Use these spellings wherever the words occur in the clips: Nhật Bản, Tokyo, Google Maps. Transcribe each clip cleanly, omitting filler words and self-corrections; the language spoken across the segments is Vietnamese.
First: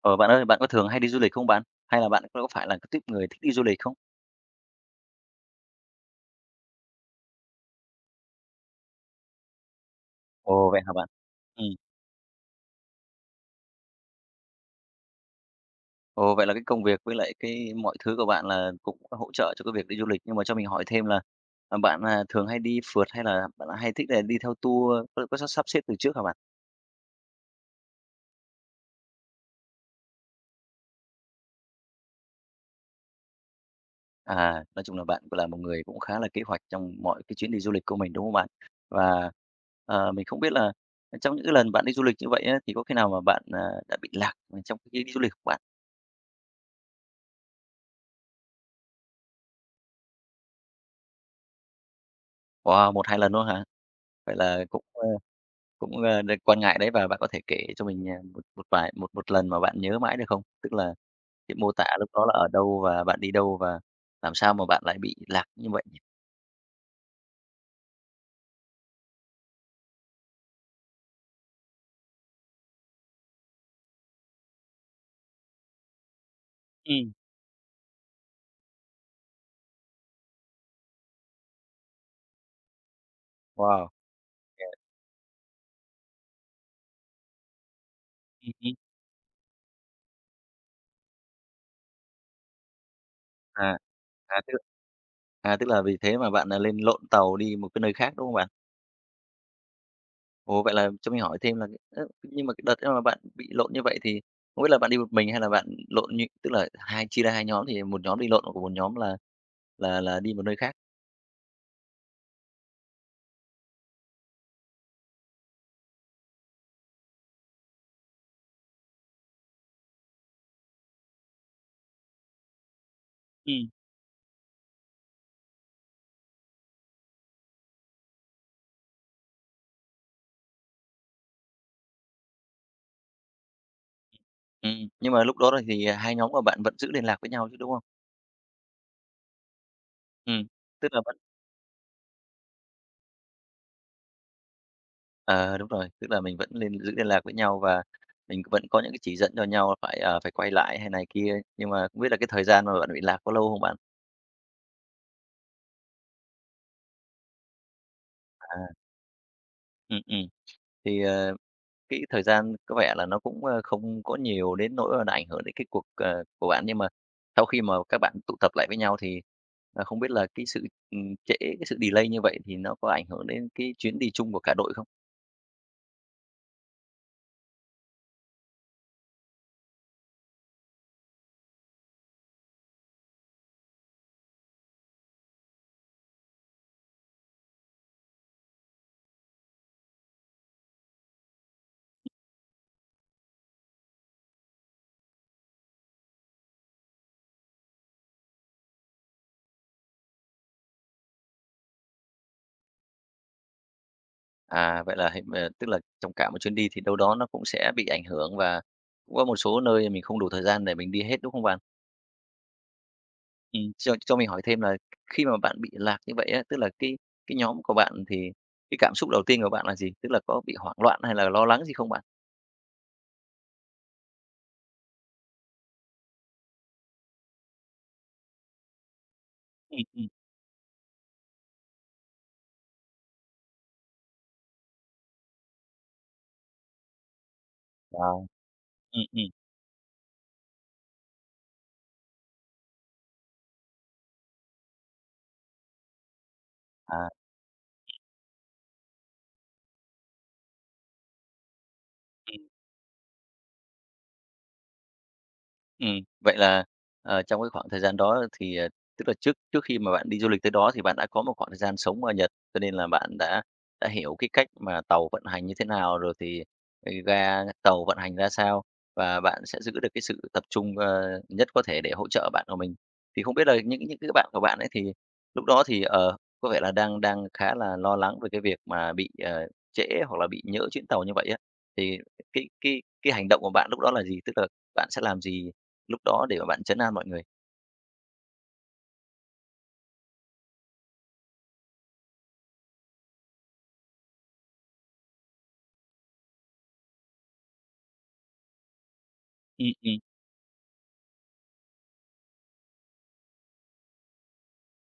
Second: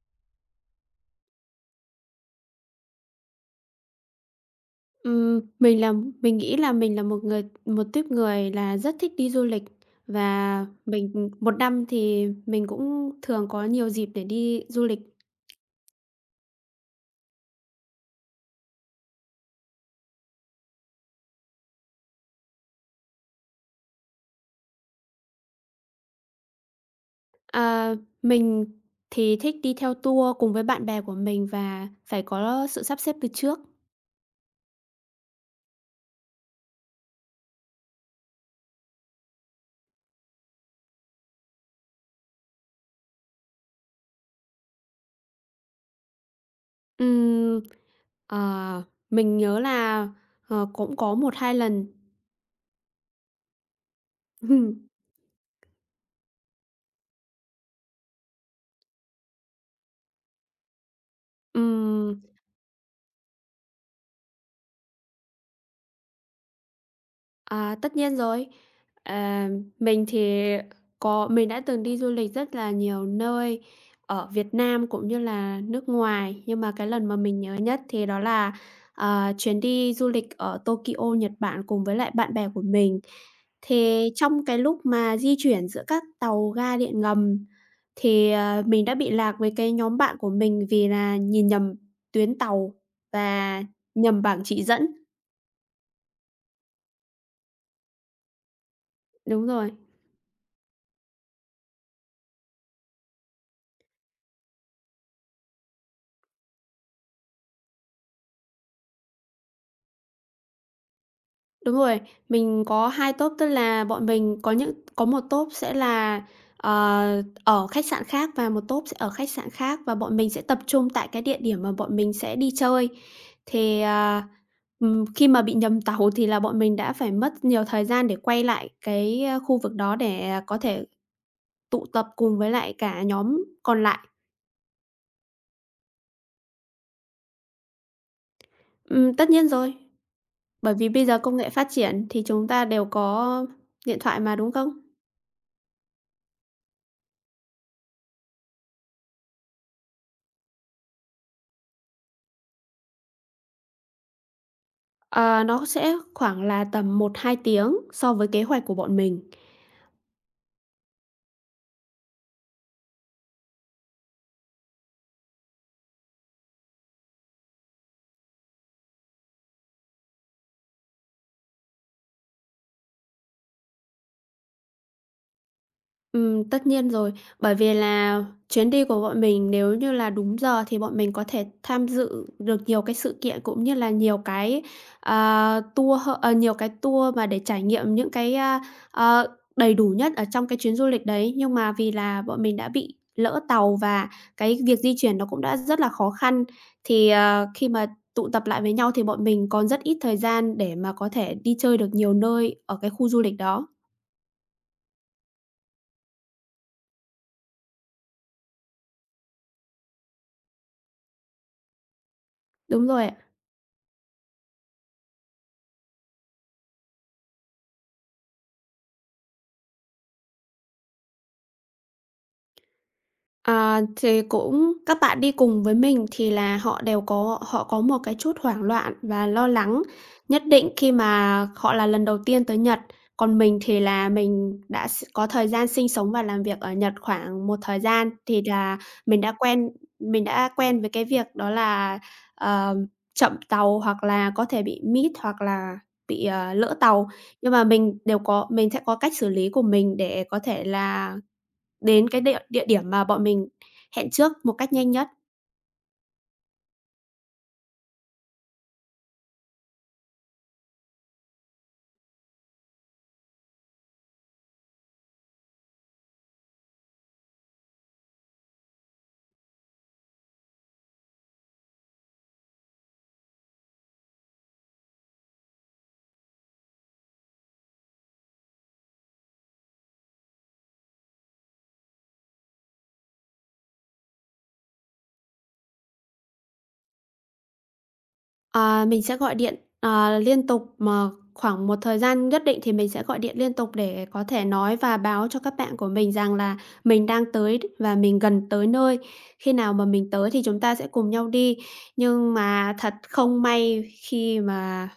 Ờ, Bạn ơi, bạn có thường hay đi du lịch không bạn? Hay là bạn có phải là cái tuýp người thích đi du lịch không? Ừm, mình là mình nghĩ là mình là một tuýp người là rất thích đi du lịch và Ồ, vậy hả bạn? Một Ừm, năm thì mình cũng thường có nhiều dịp để đi du lịch. ồ, vậy là cái công việc với lại cái mọi thứ của bạn là cũng hỗ trợ cho cái việc đi du lịch. Nhưng mà cho mình hỏi thêm là, bạn, thường hay đi phượt hay là bạn hay thích là đi theo tour, có sắp sắp xếp từ trước hả bạn? À, mình thì thích đi theo tour cùng với bạn bè của mình và phải có sự sắp xếp từ trước. À, nói chung là bạn cũng là một người cũng khá là kế hoạch trong mọi cái chuyến đi du lịch của mình, đúng không bạn? Và, mình không biết là trong những cái lần bạn đi du lịch như vậy á, thì có khi nào mà bạn, đã bị lạc, trong cái chuyến đi du lịch của bạn? Ừm, ờ, mình nhớ là, cũng có một hai lần. Wow, một hai lần luôn hả? Vậy là cũng, ơ, đ quan ngại đấy và bạn có thể kể cho mình, một một vài một một lần mà bạn nhớ mãi được không? Tức là cái mô tả lúc Ừm. đó là ở đâu và bạn đi đâu và làm sao mà bạn lại bị lạc như vậy nhỉ? À, tất nhiên rồi. À, mình thì có mình đã từng đi du lịch rất là nhiều nơi ở Việt Nam cũng như là nước ngoài, nhưng mà cái lần Ừm, mà mình nhớ nhất thì đó là, chuyến đi du lịch ở Tokyo, Nhật Bản cùng với lại bạn bè của mình. wow. Thì trong cái lúc Ờ. mà di chuyển giữa các tàu ga điện ngầm thì, hứm. mình đã bị lạc với cái nhóm bạn của mình vì là nhìn nhầm tuyến tàu và À, nhầm à, bảng tức chỉ dẫn. À, tức là vì thế mà bạn, lên lộn tàu đi một cái nơi khác, đúng không bạn? Đúng rồi. Ồ, vậy là cho mình hỏi thêm là ơ, nhưng mà cái đợt mà bạn bị lộn như vậy thì không biết là bạn đi một mình hay là bạn lộn như tức là hai chia ra hai nhóm thì một nhóm đi lộn, của một nhóm là là đi một nơi khác? Đúng rồi, mình có 2 tốp, tức là bọn mình có một tốp sẽ là, ở khách sạn khác và một tốp sẽ ở khách sạn khác, và bọn mình sẽ tập trung tại cái địa điểm mà bọn mình sẽ đi chơi. Ừm, Thì, à, khi mà bị nhầm tàu thì là bọn mình đã phải mất nhiều thời gian để quay lại khu vực đó để có thể tụ tập cùng với lại cả nhóm còn lại. Nhưng mà lúc đó rồi thì, hai nhóm của bạn vẫn giữ liên lạc với nhau chứ, đúng không? Tất nhiên rồi, Ừm, bởi tức vì là bây vẫn giờ công nghệ phát triển thì chúng ta đều có điện thoại mà, đúng không? ờ, Đúng rồi, tức là mình vẫn liên giữ liên lạc với nhau và mình vẫn có những cái chỉ dẫn cho nhau phải, phải quay lại hay này kia, nhưng mà không biết là cái thời gian mà bạn bị lạc có lâu không bạn? Ờ, nó sẽ khoảng là tầm một hai tiếng so với kế hoạch À, của bọn mình. ừm, ừm, thì, cái thời gian có vẻ là nó cũng, ơ, không có nhiều đến nỗi là ảnh hưởng đến cái cuộc, của bạn, nhưng mà sau khi mà các bạn tụ tập lại với nhau thì, không biết là cái sự, trễ, cái sự delay như vậy thì nó có ảnh hưởng đến cái chuyến đi chung của cả đội không? Tất nhiên rồi, bởi vì là chuyến đi của bọn mình nếu như là đúng giờ thì bọn mình có thể tham dự được nhiều cái sự kiện cũng như là nhiều cái, à, tour hơ ờ, nhiều cái tour mà để trải nghiệm những ờ, đầy đủ nhất ở trong cái chuyến du lịch đấy. Nhưng mà vì là bọn mình đã bị lỡ tàu và cái việc di chuyển nó cũng đã rất là khó khăn, thì, ờ, khi mà tụ tập lại với nhau thì bọn mình còn rất ít thời gian để mà có thể đi chơi được nhiều nơi ở cái khu du lịch đó. À, vậy là hình ờ, Tức là trong cả một chuyến đi thì đâu đó nó cũng sẽ bị ảnh hưởng và cũng có một số nơi mình không đủ thời gian để mình đi hết, đúng không bạn? Đúng rồi ạ. Cho mình hỏi thêm là khi mà bạn bị lạc như vậy á, tức là cái nhóm của bạn thì cái cảm xúc đầu tiên của bạn là gì? Tức là có bị hoảng loạn hay là lo lắng gì không bạn? À, thì cũng các bạn đi cùng với mình thì là họ có một cái chút hoảng loạn và lo Ừm, lắng ừm. nhất định khi mà họ là lần đầu tiên tới Nhật. Còn mình thì là mình đã s có thời gian sinh sống và làm việc ở Nhật khoảng một thời gian, Wow. thì là Ừm, mình ừm. đã quen mình đã quen với cái việc đó là, ờ, chậm tàu hoặc là có thể bị miss hoặc là bị, lỡ À. tàu. Nhưng mà mình sẽ có cách xử lý của mình để có thể là đến cái địa địa điểm mà bọn mình hẹn trước một cách nhanh nhất. Vậy là, trong cái khoảng thời gian đó thì, tức là trước trước khi mà bạn đi du lịch tới đó thì bạn đã có một khoảng thời gian sống ở Nhật, cho nên là bạn đã hiểu cái cách mà tàu vận hành như thế nào, rồi thì, ga tàu vận hành ra sao, và bạn sẽ giữ được cái sự tập trung, nhất có thể để hỗ trợ bạn của mình. Thì không biết là những cái bạn của bạn ấy thì lúc đó thì, có vẻ là đang đang khá là lo lắng về cái việc mà bị, trễ hoặc là bị nhỡ chuyến tàu như vậy á, thì cái hành động của bạn lúc đó là gì? Tức là bạn sẽ làm gì lúc đó để mà bạn trấn an mọi người. Ờ, mình sẽ gọi điện, liên tục mà khoảng một thời gian nhất định thì mình sẽ gọi điện liên tục để có thể nói và báo cho các bạn của mình rằng là mình đang tới và mình gần tới nơi. Khi Ừm, nào mà ừm. mình tới thì chúng ta sẽ cùng nhau đi. Nhưng mà thật không may khi mà,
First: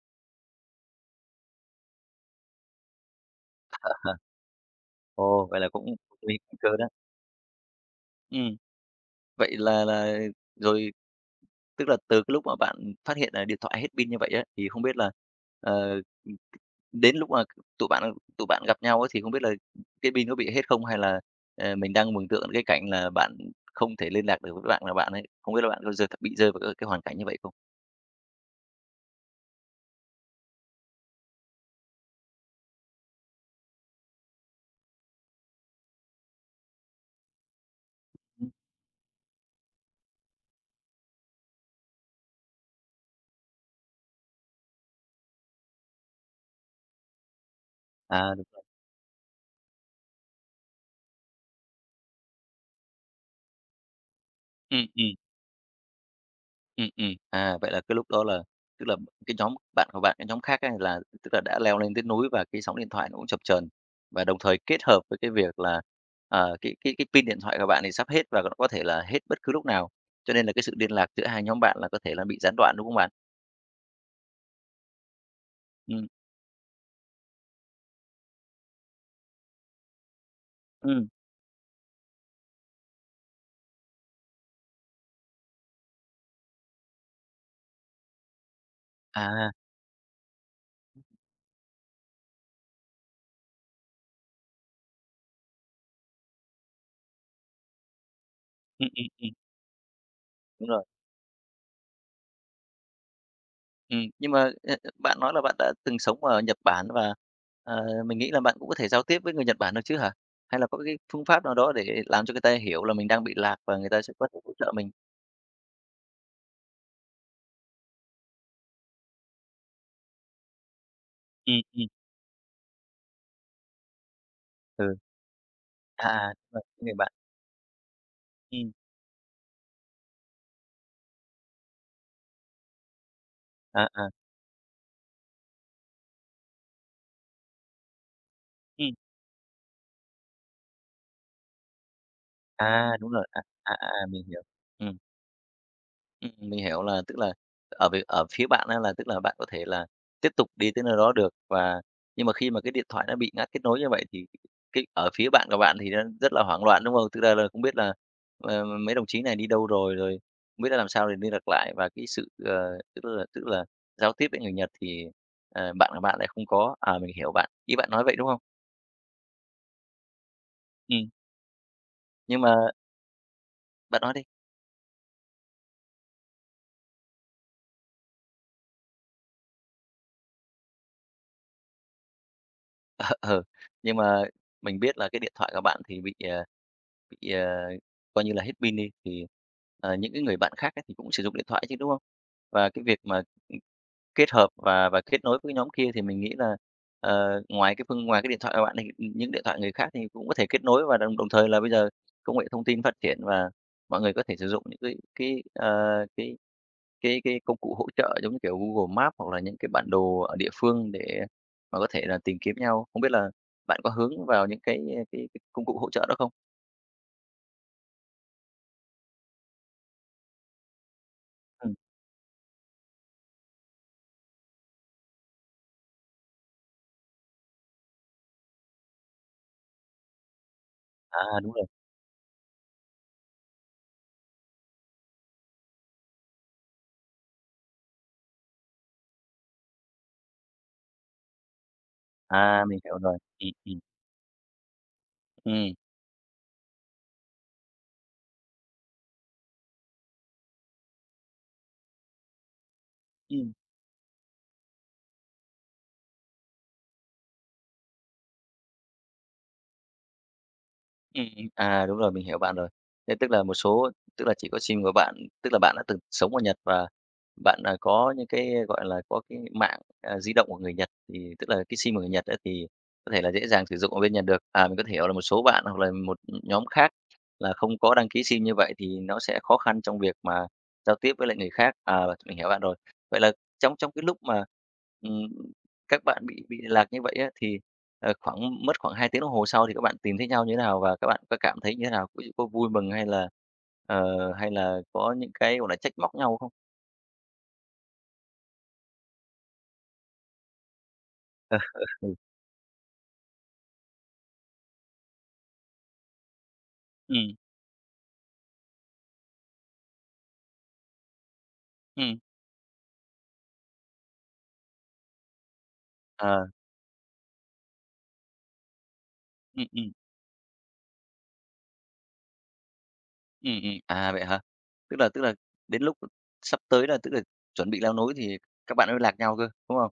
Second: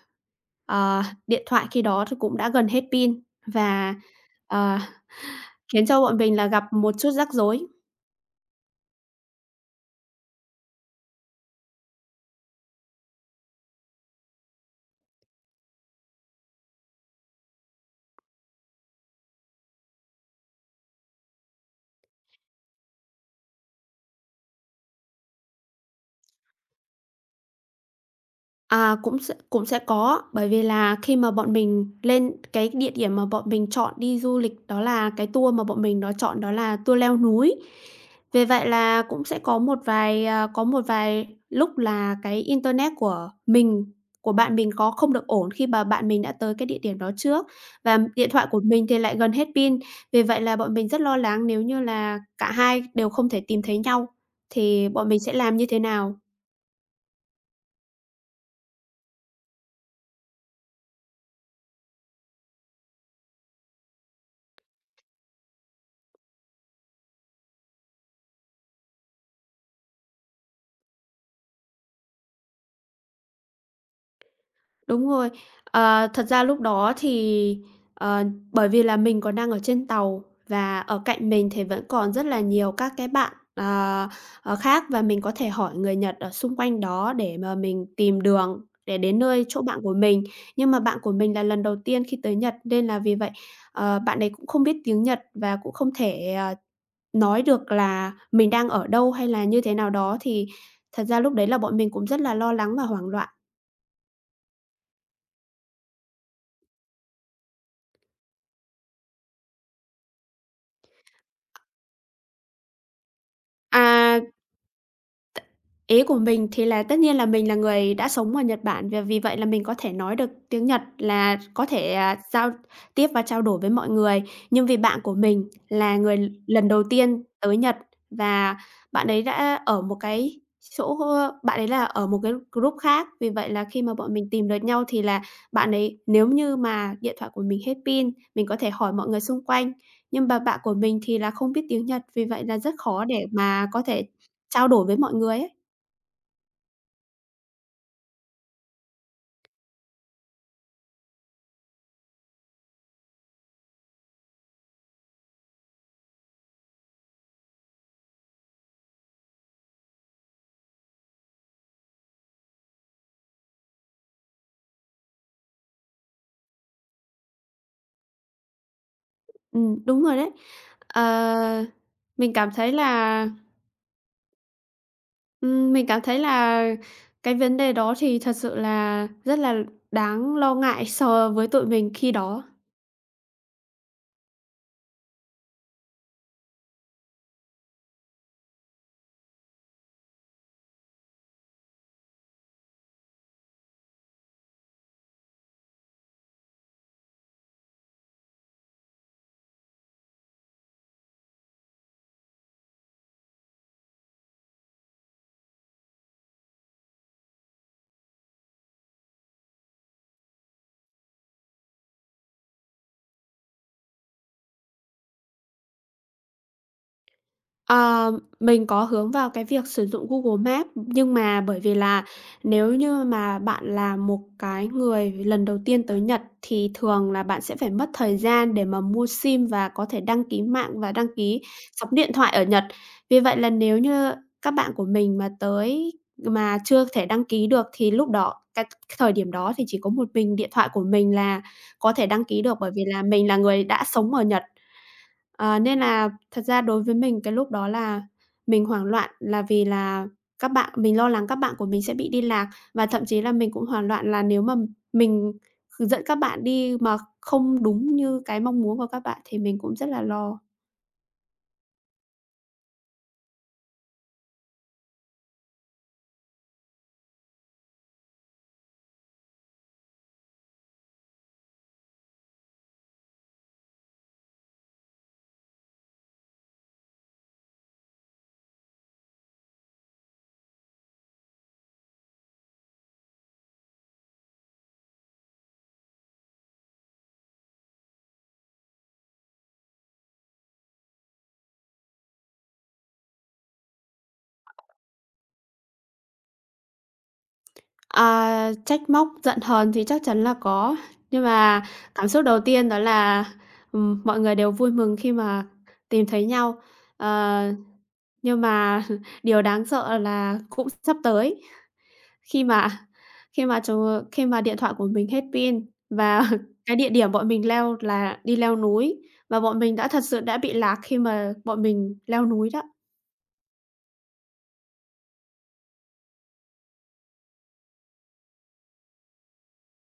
ờ, điện thoại khi đó thì cũng đã gần hết pin và, ờ, Ồ, vậy là cũng khiến cho bọn mình nguy là gặp cơ đó. một chút rắc rối. Ừm, vậy là rồi tức là từ cái lúc mà bạn phát hiện là điện thoại hết pin như vậy á, thì không biết là, ờ, đến lúc mà tụi bạn gặp nhau á, thì không biết là cái pin có bị hết không? Hay là, mình đang mường tượng cái cảnh là bạn không thể liên lạc được với bạn là bạn ấy, không biết là bạn có giờ bị rơi vào cái hoàn cảnh như vậy không? À, cũng sẽ có, bởi vì là khi mà bọn mình lên cái địa điểm mà bọn mình chọn đi du lịch đó là cái tour mà bọn mình nó chọn đó là tour leo núi. Vì Ừm. vậy là cũng sẽ có có một vài lúc là cái internet của mình, của bạn mình có không được ổn khi mà bạn mình đã tới cái địa điểm đó trước, và điện À, đúng thoại rồi. của mình thì lại gần hết pin. Vì vậy là bọn mình rất lo lắng nếu như là cả hai đều không thể tìm thấy nhau Ừm, thì bọn ừm. mình sẽ làm như thế nào? À, vậy là cái lúc đó là tức là cái nhóm bạn của bạn, cái nhóm khác ấy là tức là đã leo lên tới núi và cái sóng điện thoại nó cũng chập chờn. Và đồng thời kết hợp với cái việc là, cái pin điện thoại của bạn thì sắp hết và nó có thể là hết bất cứ lúc nào, cho nên là cái sự liên lạc giữa hai nhóm bạn là có thể là bị gián đoạn, đúng không bạn? Đúng rồi. Ừ Ờ, thật ra lúc đó thì, ờ, bởi vì là mình còn đang ở trên tàu và ở ừ cạnh mình thì vẫn còn rất là nhiều các cái bạn, khác và mình có thể hỏi người Nhật ở xung quanh đó để mà mình tìm đường để đến nơi à, chỗ bạn của mình. Nhưng mà bạn của mình là lần đầu tiên khi tới Nhật nên là vì vậy, bạn ấy cũng không biết tiếng Nhật và cũng không thể, nói được là mình đang ừm, ở ừm, đâu hay ừm, là như thế nào đó, thì Đúng rồi. thật ra lúc đấy là bọn mình cũng rất là lo lắng và hoảng loạn. Nhưng mà, bạn nói là bạn đã từng sống ở Nhật Bản và, mình nghĩ là bạn cũng có thể giao tiếp với người Nhật Bản được chứ hả? Hay là có cái phương pháp nào đó để làm cho người ta hiểu là mình đang bị lạc và người ta sẽ À. có thể hỗ trợ mình? Ý của mình thì là tất nhiên là mình là người đã sống ở Nhật Bản, và vì vậy là mình có thể nói được tiếng Nhật là Ừm, có ừm, thể, giao tiếp và trao đổi với mọi người. Nhưng vì ừ, bạn của mình là người Đúng rồi, lần cái đầu người bạn. tiên tới Nhật và Ừm, bạn ấy đã ở một cái chỗ bạn ấy là ở một cái group khác, vì vậy là khi à, mà à, bọn mình tìm được nhau thì là bạn ấy nếu như mà điện thoại của mình hết pin, mình có thể hỏi ừm, mọi người xung quanh, nhưng mà bạn của mình thì là không biết tiếng Nhật, vì vậy là rất khó Đúng để rồi, mà có thể mình hiểu. trao đổi Ừm. với mọi người ấy. Mình hiểu là tức là ở việc ở phía bạn á là tức là bạn có thể là tiếp tục đi tới nơi đó được và nhưng mà khi mà cái điện thoại nó bị ngắt kết nối như vậy thì cái ở phía bạn của bạn thì nó rất là hoảng loạn, đúng không? Tức ra là không biết là, mấy đồng chí này đi đâu rồi, rồi không biết là làm sao để liên lạc lại và cái sự, tức là giao tiếp với người Nhật thì, bạn của bạn lại không có. À, mình hiểu bạn, ý bạn nói vậy, đúng không? Đúng rồi đấy. Ờ, Ừm, mình nhưng cảm mà thấy là, bạn nói đi. Mình cảm thấy là cái vấn đề đó thì thật sự là rất là đáng lo ngại so với tụi mình khi đó. ờ nhưng mà mình biết là cái điện thoại của bạn thì bị, bị, coi như là hết pin đi, thì, những cái người bạn khác ấy thì cũng sử dụng điện thoại chứ, đúng không? Và cái việc mà, kết hợp và kết nối với nhóm kia thì mình nghĩ là, ngoài cái phương ngoài cái điện thoại của bạn thì, những điện thoại người khác thì cũng có thể kết nối và đồng đồng thời là bây giờ công nghệ thông tin phát triển và mọi người có thể sử dụng những cái, ờ, cái cái công cụ hỗ trợ giống như kiểu Google Maps hoặc là những cái bản đồ ở địa phương để và có thể là tìm kiếm nhau. Không biết là bạn có hướng vào những cái, cái công cụ hỗ trợ đó không? Ờ, mình có hướng vào cái việc sử dụng Google Maps, nhưng mà bởi vì Ừm. là nếu như mà bạn là một cái người lần đầu tiên tới Nhật thì thường là bạn sẽ phải mất thời gian để mà mua SIM và có thể đăng ký mạng và đăng À, ký đúng rồi. sóng điện thoại ở Nhật. Vì vậy là nếu như các bạn của mình mà tới mà chưa thể đăng ký được thì lúc đó cái thời điểm đó thì chỉ có một mình điện thoại của mình là có thể đăng ký được, À, bởi mình vì hiểu là rồi. mình là người đã sống ở Nhật. Ờ, ừm. nên là thật ra đối với mình cái lúc đó là mình hoảng loạn là vì là các bạn mình lo lắng các bạn của mình sẽ bị đi lạc, và thậm chí là mình Ừm. cũng hoảng loạn là nếu mà mình dẫn các bạn đi mà không đúng như cái mong muốn của các bạn thì mình cũng rất là lo. Ừm, à, đúng rồi, mình hiểu bạn rồi. Thế tức là một số tức là chỉ có sim của bạn tức là bạn đã từng sống ở Nhật và bạn, có những cái, gọi là, có cái mạng, di động của người Nhật, thì tức là cái sim của người Nhật á thì có thể là dễ dàng sử dụng ở bên Nhật được. À, mình có thể hiểu là một số bạn hoặc là một nhóm khác là không có đăng ký sim như vậy thì nó sẽ khó khăn trong việc mà giao tiếp với lại người khác. À, mình hiểu bạn rồi. Vậy là trong trong cái lúc mà, ừm các bạn bị lạc như vậy á, thì, khoảng mất khoảng 2 tiếng đồng hồ sau thì các bạn tìm thấy nhau như thế nào? Và các bạn có cảm thấy như thế nào? Ví dụ có vui mừng hay là, ờ, hay là có những cái, gọi là, trách móc nhau không? À, trách móc, giận hờn thì chắc chắn là có, nhưng Ờ, mà cảm xúc đầu tiên đó là, mọi người đều vui mừng khi mà tìm thấy nhau. ừ Ờ, nhưng mà điều đáng sợ là cũng sắp tới. ừm, Khi mà khi mà trời khi mà điện thoại của mình hết pin và ờ, cái địa điểm bọn mình leo là đi leo núi và bọn ừm, mình đã ừm, thật sự đã bị lạc khi mà bọn mình leo núi đó. À, vậy hả? Tức là đến lúc sắp tới là tức là chuẩn bị leo núi thì các bạn mới lạc nhau cơ, đúng không?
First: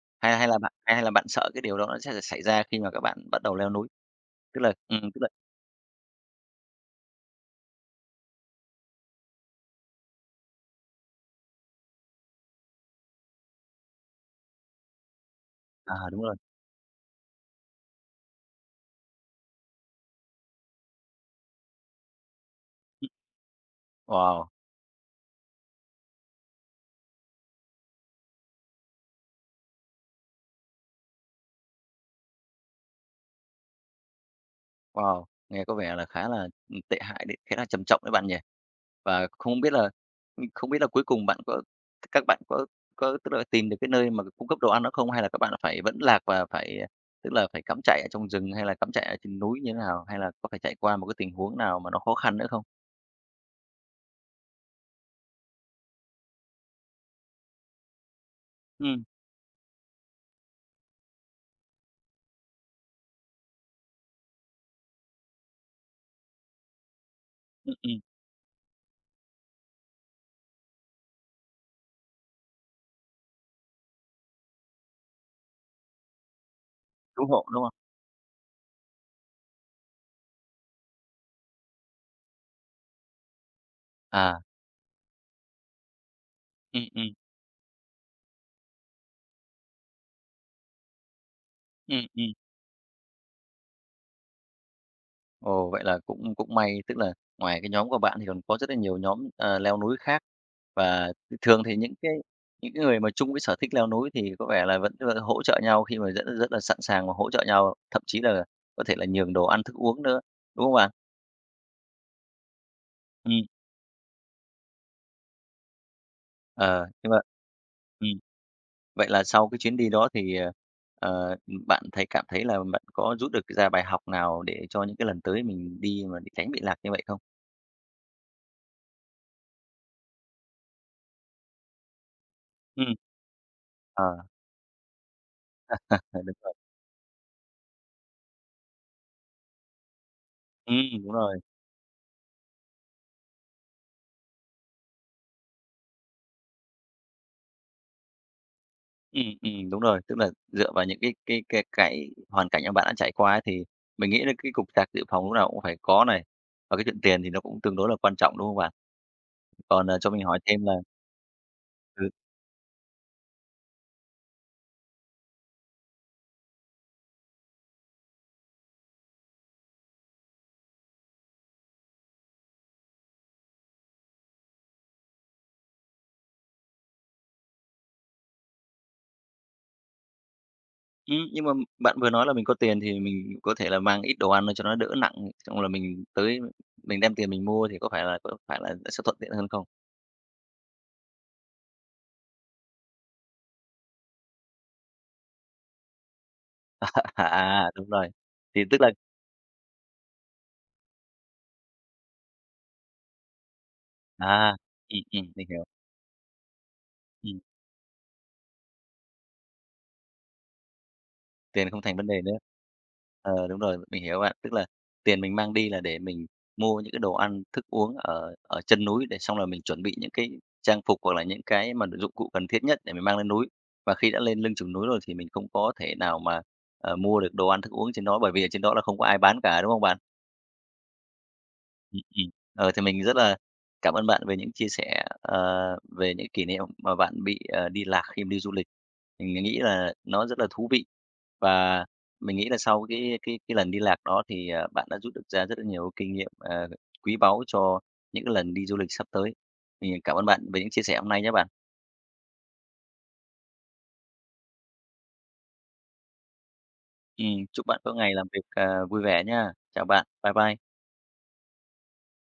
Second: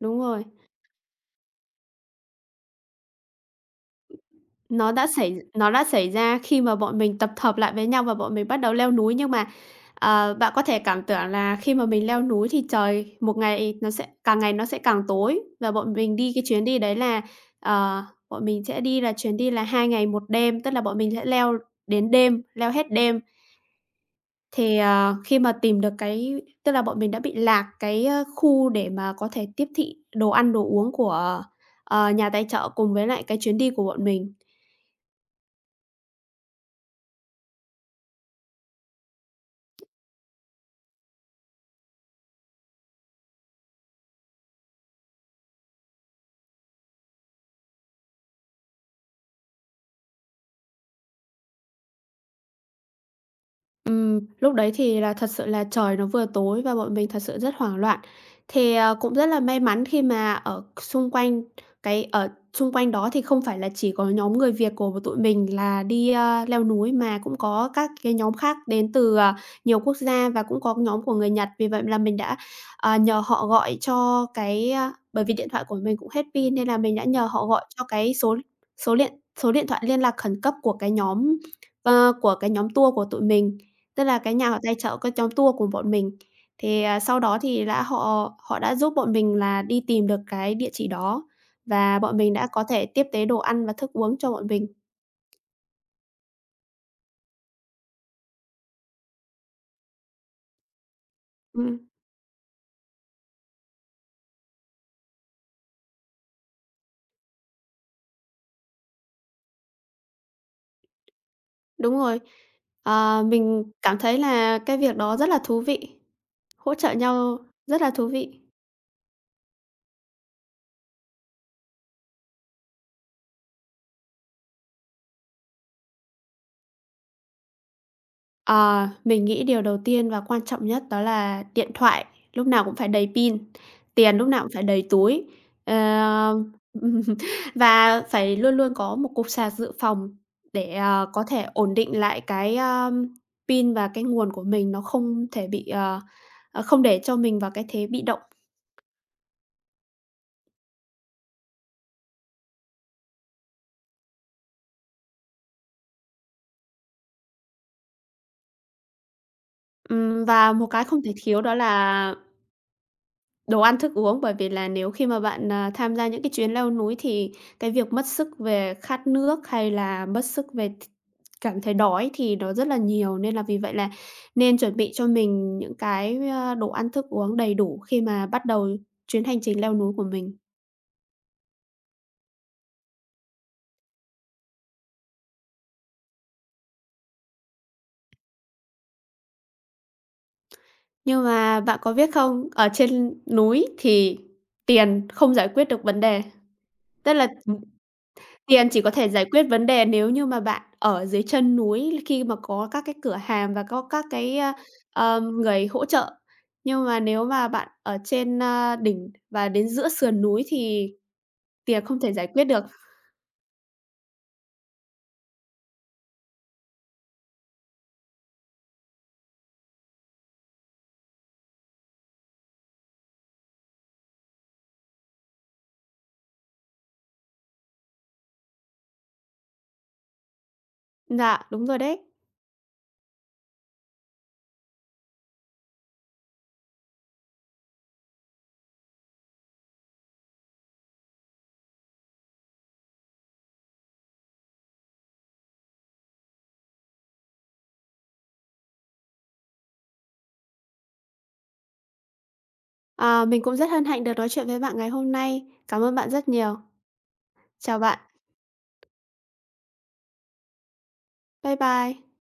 Đúng Hay rồi. Hay là bạn sợ cái điều đó nó sẽ xảy ra khi mà các bạn bắt đầu leo núi? Tức là Nó đã xảy nó đã xảy ra khi mà bọn mình tập hợp lại với nhau và bọn mình bắt đầu leo núi, nhưng mà, bạn có thể cảm tưởng là khi mà mình leo núi thì một ngày nó sẽ càng tối, và bọn à, mình đúng đi rồi. cái chuyến đi đấy là, ờ, bọn mình sẽ đi là chuyến đi là 2 ngày một đêm, tức là bọn mình sẽ leo đến đêm, leo hết đêm. Wow! Thì, ờ, khi mà tìm được cái tức là bọn mình đã bị lạc khu để mà có thể tiếp thị đồ ăn, đồ uống của, nhà tài trợ cùng với lại cái chuyến đi của bọn mình. Wow, nghe có vẻ là khá là, tệ hại đấy, khá là trầm trọng đấy bạn nhỉ? Và không biết là không biết là cuối cùng bạn có các bạn có tức là tìm được cái nơi mà cung cấp đồ ăn đó không? Hay là các bạn phải vẫn lạc và phải, tức là phải cắm trại ở trong rừng hay là cắm trại ở trên núi như thế nào? Hay là có phải chạy qua một cái tình huống nào mà nó khó khăn nữa không? Lúc đấy thì là thật sự là trời nó vừa tối và bọn mình thật sự rất hoảng loạn. Thì, ờ, Ừm, cũng rất là may mắn khi mà ở xung quanh đó thì không phải là chỉ có nhóm người Việt của tụi mình là đi, leo núi mà cũng có ừm, các ừm, cái nhóm khác đến từ, nhiều quốc gia và cũng có nhóm của người Nhật. Vì vậy là mình đã, nhờ họ gọi cho cái, a bởi vì điện thoại của mình cũng hết pin nên là mình đã cứu nhờ hộ, họ đúng gọi không? cho cái số số điện số điện thoại liên lạc khẩn cấp của cái nhóm, của cái nhóm tour của tụi mình. Tức là cái À, nhà họ tài trợ cái nhóm tour của bọn mình, ừm, ừm, sau đó thì đã họ họ đã giúp bọn mình là đi tìm được cái địa chỉ đó, và bọn ừm. mình đã có thể tiếp tế đồ ăn và thức uống cho bọn mình. Ồ, vậy là cũng cũng may, tức là ngoài cái nhóm của bạn thì còn có rất là nhiều nhóm, leo núi khác. Và thường thì Ừm, những cái người mà chung cái sở thích leo núi thì có vẻ là vẫn rất là hỗ trợ nhau khi mà rất rất là sẵn sàng và hỗ trợ nhau, thậm chí là có thể là nhường đồ ăn thức uống nữa, đúng không bạn? đúng rồi. Ờ, Ừm, mình cảm thấy là cái việc đó rất là thú vị, hỗ ờ, trợ nhưng mà nhau rất là thú ừm, vị. vậy là sau cái chuyến đi đó thì, ờ, bạn thấy cảm thấy là bạn có rút được ra bài học nào để cho những cái lần tới mình đi mà để tránh bị lạc như vậy không? Ờ, mình nghĩ điều đầu tiên và quan trọng nhất đó là điện thoại lúc nào cũng phải Ừm, đầy pin, ờ, tiền lúc nào cũng phải đầy túi, đúng ờ, rồi. và phải luôn luôn có một cục sạc dự phòng Ừm, để, đúng có rồi. thể ổn định lại pin và cái nguồn của mình nó không thể bị, không để cho mình vào cái thế bị động. Đúng rồi. Tức là dựa vào những cái hoàn cảnh mà bạn đã trải qua ấy, thì mình nghĩ là cái cục sạc dự phòng lúc nào cũng phải có này, và cái chuyện tiền thì nó cũng tương đối là quan trọng, đúng không bạn? Còn, cho mình hỏi Và thêm một là cái không thể thiếu đó ừ, là đồ ăn thức uống, bởi vì là nếu khi mà bạn, tham gia những cái chuyến leo núi thì cái việc mất sức về khát nước hay là mất sức về cảm thấy đói thì nó rất là nhiều, nên là vì vậy là nên chuẩn bị cho mình những đồ ăn thức uống đầy đủ khi mà bắt đầu chuyến hành trình leo núi của mình. Nhưng mà bạn vừa nói là mình có tiền thì mình có thể là mang ít đồ ăn lên cho nó đỡ nặng, xong là mình đem tiền mình mua thì có phải là sẽ thuận tiện hơn không? Nhưng mà bạn có biết không, ở trên núi thì tiền không giải quyết được vấn đề. Tức là À, đúng rồi, thì tiền tức chỉ là có thể giải quyết vấn đề nếu như mà bạn ở dưới chân núi khi mà có các cái cửa hàng và có các cái, a, à, ờm, mình hiểu. người hỗ trợ. Nhưng mà nếu mà bạn ở trên, đỉnh và đến giữa sườn núi thì Tiền không tiền thành không vấn thể đề giải nữa. quyết được. Ờ, đúng rồi, mình hiểu bạn. Tức là tiền mình mang đi là để mình mua những cái đồ ăn, thức uống ở ở chân núi để xong là mình chuẩn bị những cái trang phục hoặc là những cái mà dụng cụ cần thiết nhất để mình mang lên núi. Và khi đã lên lưng chừng núi rồi thì mình không có thể nào mà, mua được đồ ăn, thức uống trên đó, bởi vì ở trên đó là không có ai bán cả, đúng không bạn? Dạ, đúng rồi Ừm, đấy. ừm. Ờ, thì mình rất là cảm ơn bạn về những chia sẻ, về những kỷ niệm mà bạn bị, đi lạc khi mà đi du lịch. Mình nghĩ là nó rất là thú vị và mình nghĩ là sau cái lần đi lạc đó thì, bạn đã rút được ra rất là nhiều kinh nghiệm, quý báu cho những cái lần đi du lịch sắp tới. Mình cảm ơn bạn về những chia sẻ hôm nay nhé bạn. À, mình cũng rất hân hạnh được nói chuyện với bạn ngày hôm nay. Cảm ơn bạn rất nhiều. Chúc Chào bạn có bạn. ngày làm việc, vui vẻ nhá. Chào bạn. Bye bye. Bye bye.